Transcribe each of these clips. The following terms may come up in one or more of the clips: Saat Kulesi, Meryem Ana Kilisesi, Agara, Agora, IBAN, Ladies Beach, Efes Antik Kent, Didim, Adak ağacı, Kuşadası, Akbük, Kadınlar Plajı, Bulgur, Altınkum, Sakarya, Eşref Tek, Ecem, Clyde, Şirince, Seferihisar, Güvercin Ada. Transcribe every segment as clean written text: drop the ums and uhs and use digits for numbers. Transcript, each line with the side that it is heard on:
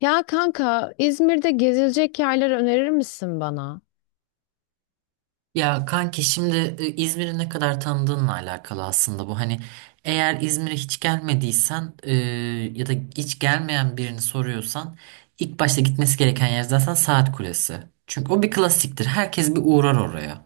left: Ya kanka İzmir'de gezilecek yerler önerir misin bana?
right: Ya kanki şimdi İzmir'i ne kadar tanıdığınla alakalı aslında bu. Hani eğer İzmir'e hiç gelmediysen ya da hiç gelmeyen birini soruyorsan ilk başta gitmesi gereken yer zaten Saat Kulesi. Çünkü o bir klasiktir. Herkes bir uğrar oraya.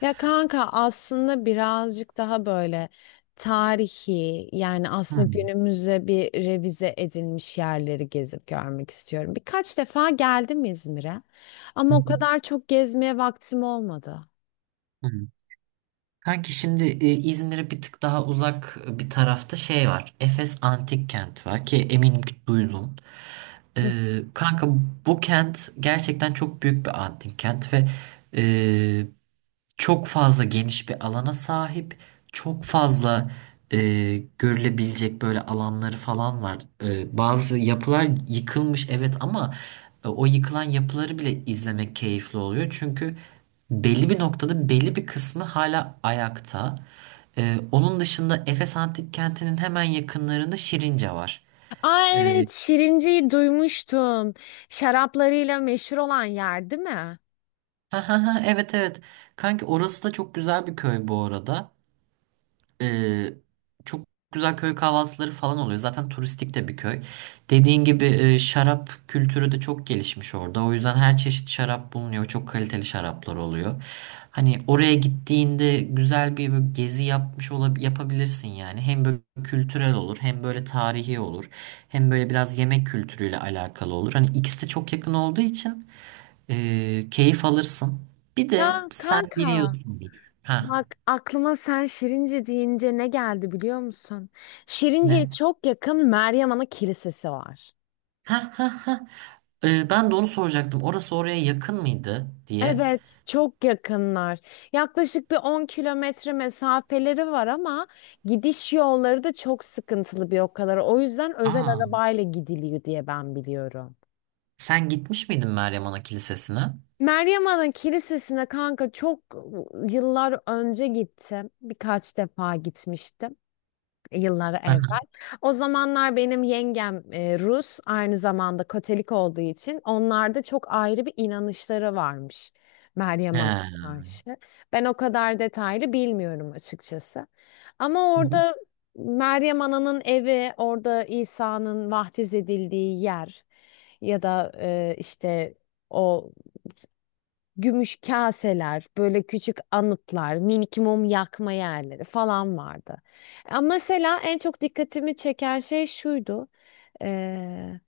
left: Ya kanka aslında birazcık daha böyle tarihi, yani aslında
right: Hmm.
left: günümüze bir revize edilmiş yerleri gezip görmek istiyorum. Birkaç defa geldim İzmir'e ama
right: Hı
left: o kadar çok gezmeye vaktim olmadı.
right: hı, hı. Kanki şimdi İzmir'e bir tık daha uzak bir tarafta şey var. Efes Antik Kent var ki eminim ki duydun.
left: Hı.
right: Kanka bu kent gerçekten çok büyük bir antik kent ve e, çok fazla geniş bir alana sahip, çok fazla e, görülebilecek böyle alanları falan var. Bazı yapılar yıkılmış evet ama o yıkılan yapıları bile izlemek keyifli oluyor. Çünkü belli bir noktada belli bir kısmı hala ayakta. Onun dışında Efes Antik Kenti'nin hemen yakınlarında Şirince var.
left: Aa
right: E,
left: evet, Şirinci'yi duymuştum. Şaraplarıyla meşhur olan yer değil mi?
right: ha ha ha evet evet. Kanki orası da çok güzel bir köy bu arada. Ee, Çok güzel köy kahvaltıları falan oluyor. Zaten turistik de bir köy. Dediğin gibi şarap kültürü de çok gelişmiş orada. O yüzden her çeşit şarap bulunuyor. Çok kaliteli şaraplar oluyor. Hani oraya gittiğinde güzel bir böyle gezi yapmış olab yapabilirsin yani. Hem böyle kültürel olur, hem böyle tarihi olur, hem böyle biraz yemek kültürüyle alakalı olur. Hani ikisi de çok yakın olduğu için keyif alırsın. Bir de
left: Ya
right: sen
left: kanka.
right: biliyorsundur. Ha,
left: Bak aklıma sen Şirince deyince ne geldi biliyor musun? Şirince'ye
right: ne?
left: çok yakın Meryem Ana Kilisesi var.
right: Ha ha ha. Ben de onu soracaktım. Orası oraya yakın mıydı diye.
left: Evet, çok yakınlar. Yaklaşık bir 10 kilometre mesafeleri var ama gidiş yolları da çok sıkıntılı bir o kadar. O yüzden özel
right: Aa.
left: arabayla gidiliyor diye ben biliyorum.
right: Sen gitmiş miydin Meryem Ana Kilisesi'ne? Hı
left: Meryem Ana Kilisesi'ne kanka çok yıllar önce gittim. Birkaç defa gitmiştim, yıllar
right: hı.
left: evvel. O zamanlar benim yengem Rus, aynı zamanda Katolik olduğu için onlarda çok ayrı bir inanışları varmış Meryem Hanım'a
right: He.
left: karşı. Ben o kadar detaylı bilmiyorum açıkçası. Ama
right: Hı hı.
left: orada Meryem Ana'nın evi, orada İsa'nın vaftiz edildiği yer, ya da işte o gümüş kaseler, böyle küçük anıtlar, minik mum yakma yerleri falan vardı. Ama mesela en çok dikkatimi çeken şey şuydu. Eee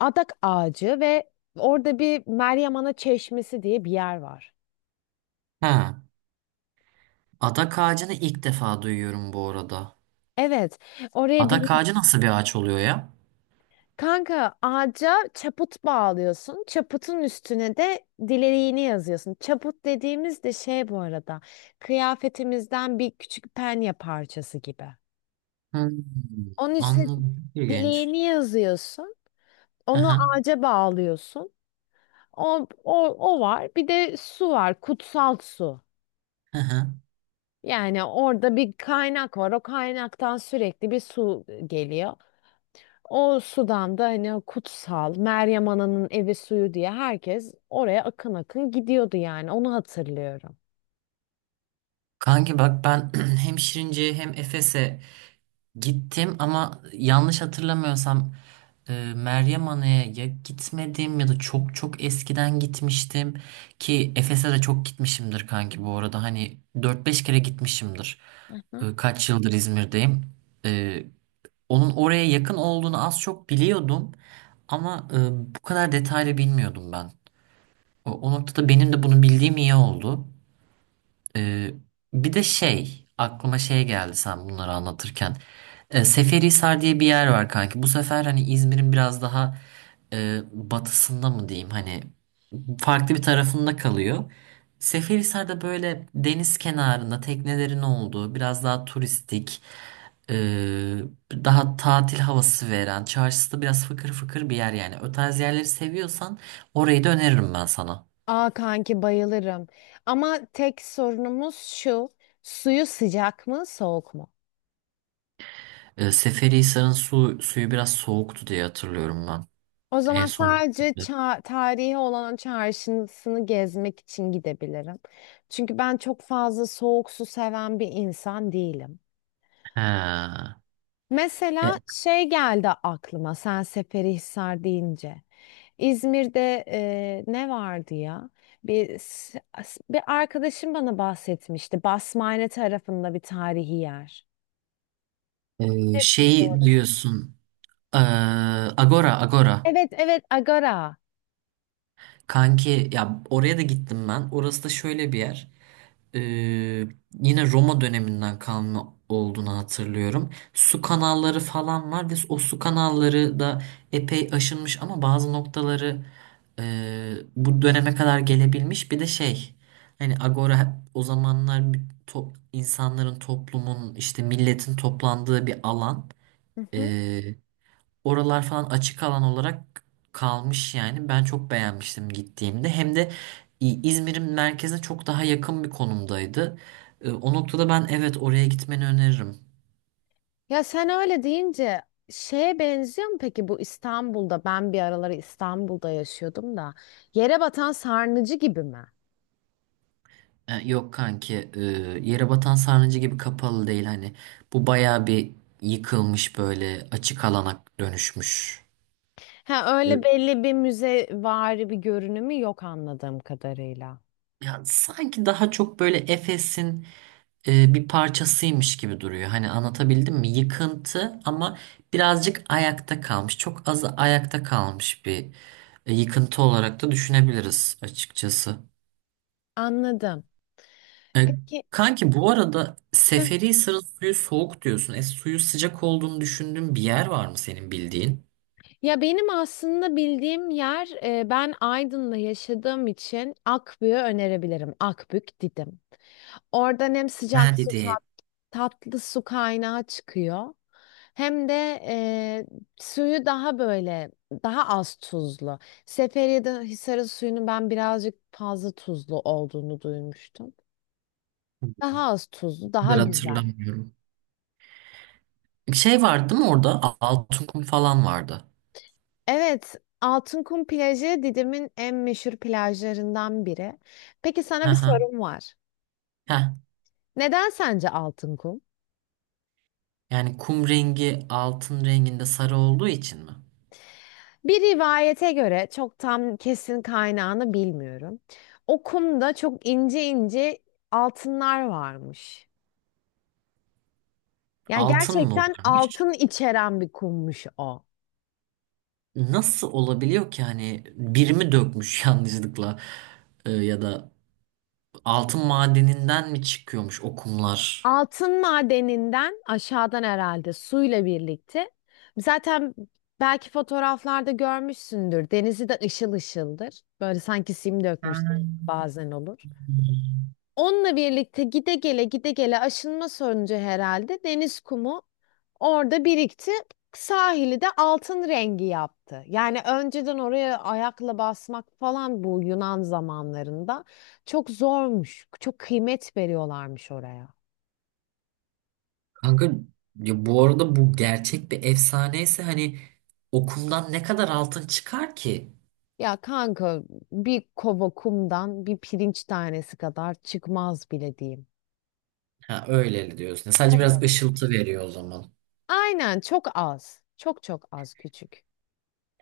left: adak ağacı ve orada bir Meryem Ana Çeşmesi diye bir yer var.
right: Ha. Adak ağacını ilk defa duyuyorum bu arada.
left: Evet, oraya
right: Adak ağacı nasıl bir ağaç oluyor ya?
left: kanka ağaca çaput bağlıyorsun. Çaputun üstüne de dileğini yazıyorsun. Çaput dediğimiz de şey bu arada. Kıyafetimizden bir küçük penye parçası gibi.
right: Hmm,
left: Onun üstüne
right: anladım. Çok İlginç.
left: dileğini yazıyorsun.
right: Hı
left: Onu
right: hı,
left: ağaca bağlıyorsun. O var. Bir de su var. Kutsal su.
right: hı hı.
left: Yani orada bir kaynak var. O kaynaktan sürekli bir su geliyor. O sudan da hani o kutsal Meryem Ana'nın evi suyu diye herkes oraya akın akın gidiyordu, yani onu hatırlıyorum.
right: Kanki bak ben hem Şirince'ye hem Efes'e gittim ama yanlış hatırlamıyorsam Meryem Ana'ya ya gitmedim ya da çok çok eskiden gitmiştim ki Efes'e de çok gitmişimdir kanki bu arada hani dört beş kere gitmişimdir.
left: Hı.
right: Kaç yıldır İzmir'deyim. E, Onun oraya yakın olduğunu az çok biliyordum ama bu kadar detaylı bilmiyordum ben. O noktada benim de bunu bildiğim iyi oldu. Ee, Bir de şey aklıma şey geldi sen bunları anlatırken. Seferihisar diye bir yer var kanki. Bu sefer hani İzmir'in biraz daha batısında mı diyeyim hani farklı bir tarafında kalıyor. Seferihisar'da böyle deniz kenarında teknelerin olduğu biraz daha turistik e, daha tatil havası veren çarşısı da biraz fıkır fıkır bir yer yani. O tarz yerleri seviyorsan orayı da öneririm ben sana.
left: Aa kanki bayılırım. Ama tek sorunumuz şu. Suyu sıcak mı soğuk mu?
right: Seferihisar'ın suyu biraz soğuktu diye hatırlıyorum ben.
left: O
right: En
left: zaman
right: son
left: sadece
right: gittiğimde.
left: tarihi olan o çarşısını gezmek için gidebilirim. Çünkü ben çok fazla soğuk su seven bir insan değilim.
right: Ha. E,
left: Mesela şey geldi aklıma sen Seferihisar deyince. İzmir'de ne vardı ya? Bir arkadaşım bana bahsetmişti. Basmane tarafında bir tarihi yer. Neresiydi
right: Şey
left: orası?
right: diyorsun. e, Agora, Agora.
left: Evet evet, Agara.
right: Kanki ya oraya da gittim ben. Orası da şöyle bir yer. Ee, Yine Roma döneminden kalma olduğunu hatırlıyorum. Su kanalları falan var ve o su kanalları da epey aşınmış ama bazı noktaları e, bu döneme kadar gelebilmiş. Bir de şey hani Agora o zamanlar bir insanların toplumun işte milletin toplandığı bir alan.
left: Hı hı.
right: Ee, Oralar falan açık alan olarak kalmış yani. Ben çok beğenmiştim gittiğimde. Hem de İzmir'in merkezine çok daha yakın bir konumdaydı. O noktada ben evet oraya gitmeni öneririm.
left: Ya sen öyle deyince şeye benziyor mu peki bu, İstanbul'da ben bir araları İstanbul'da yaşıyordum da, yere batan sarnıcı gibi mi?
right: Yok kanki, yere batan sarnıcı gibi kapalı değil hani. Bu bayağı bir yıkılmış böyle açık alana dönüşmüş.
left: Ha, öyle
right: Evet.
left: belli bir müzevari bir görünümü yok anladığım kadarıyla.
right: Ya sanki daha çok böyle Efes'in bir parçasıymış gibi duruyor. Hani anlatabildim mi? Yıkıntı ama birazcık ayakta kalmış. Çok az ayakta kalmış bir yıkıntı olarak da düşünebiliriz açıkçası.
left: Anladım.
right: E,
left: Peki
right: Kanki bu arada
left: heh.
right: Seferihisar'ın suyu soğuk diyorsun. Suyu sıcak olduğunu düşündüğün bir yer var mı senin bildiğin?
left: Ya benim aslında bildiğim yer ben Aydın'da yaşadığım için Akbük'ü önerebilirim. Akbük Didim. Oradan hem
right: Ha
left: sıcak
right: dedi.
left: tatlı su kaynağı çıkıyor. Hem de e, suyu daha böyle daha az tuzlu. Seferiye'de Hisar'ın suyunu ben birazcık fazla tuzlu olduğunu duymuştum. Daha az tuzlu,
right: Bu
left: daha
right: kadar
left: güzel.
right: hatırlamıyorum. Şey vardı değil mi orada? Altın kum falan vardı.
left: Evet, Altınkum plajı Didim'in en meşhur plajlarından biri. Peki
right: Hı
left: sana bir
right: hı.
left: sorum var.
right: Heh.
left: Neden sence Altınkum?
right: Yani kum rengi altın renginde sarı olduğu için mi?
left: Bir rivayete göre, çok tam kesin kaynağını bilmiyorum. O kumda çok ince ince altınlar varmış. Ya
right: Altın mı
left: gerçekten
right: varmış?
left: altın içeren bir kummuş o.
right: Nasıl olabiliyor ki hani birimi dökmüş yanlışlıkla. Ya da altın madeninden mi çıkıyormuş o kumlar?
left: Altın madeninden aşağıdan herhalde suyla birlikte. Zaten belki fotoğraflarda görmüşsündür. Denizi de ışıl ışıldır. Böyle sanki sim dökmüş bazen olur. Onunla birlikte gide gele gide gele aşınma sonucu herhalde deniz kumu orada birikti. Sahili de altın rengi yaptı. Yani önceden oraya ayakla basmak falan bu Yunan zamanlarında çok zormuş. Çok kıymet veriyorlarmış oraya.
right: Kanka ya bu arada bu gerçek bir efsaneyse hani okumdan ne kadar altın çıkar ki?
left: Ya kanka, bir kova kumdan bir pirinç tanesi kadar çıkmaz bile diyeyim.
right: Ha, öyle diyorsun. Sadece biraz
left: Evet.
right: ışıltı veriyor o zaman.
left: Aynen, çok az. Çok çok az, küçük.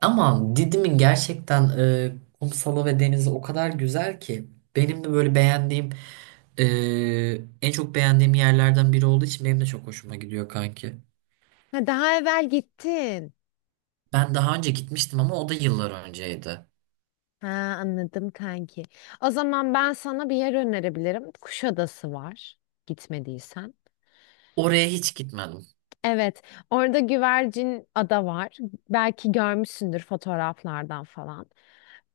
right: Ama Didim'in gerçekten kumsalı ve denizi o kadar güzel ki benim de böyle beğendiğim e, en çok beğendiğim yerlerden biri olduğu için benim de çok hoşuma gidiyor kanki.
left: Ha, daha evvel gittin.
right: Ben daha önce gitmiştim ama o da yıllar önceydi.
left: Ha, anladım kanki. O zaman ben sana bir yer önerebilirim. Kuşadası var. Gitmediysen.
right: Oraya hiç gitmedim.
left: Evet, orada Güvercin Ada var. Belki görmüşsündür fotoğraflardan falan.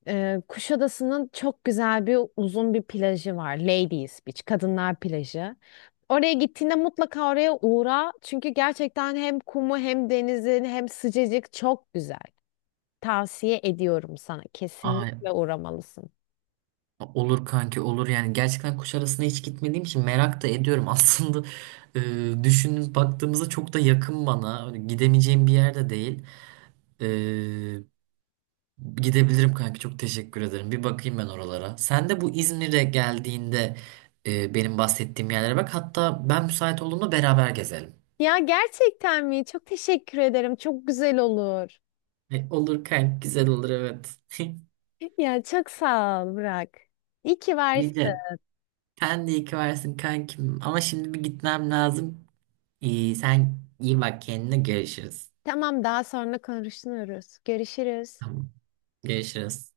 left: Kuşadası'nın çok güzel bir uzun bir plajı var. Ladies Beach, Kadınlar Plajı. Oraya gittiğinde mutlaka oraya uğra. Çünkü gerçekten hem kumu hem denizin hem sıcacık çok güzel. Tavsiye ediyorum sana.
right: Ay,
left: Kesinlikle uğramalısın.
right: olur kanki, olur yani, gerçekten Kuşadası'na hiç gitmediğim için merak da ediyorum. Aslında düşünüp baktığımızda çok da yakın bana. Hani gidemeyeceğim bir yerde değil. E, Gidebilirim kanka, çok teşekkür ederim. Bir bakayım ben oralara. Sen de bu İzmir'e geldiğinde benim bahsettiğim yerlere bak. Hatta ben müsait olduğumda beraber gezelim.
left: Ya gerçekten mi? Çok teşekkür ederim. Çok güzel olur.
right: Olur kanka, güzel olur, evet.
left: Ya çok sağ ol Burak. İyi ki varsın.
right: İyi de sen de iyi ki varsın kankim. Ama şimdi bir gitmem lazım. İyi, sen iyi bak kendine, görüşürüz.
left: Tamam, daha sonra konuşuruz. Görüşürüz.
right: Tamam, görüşürüz.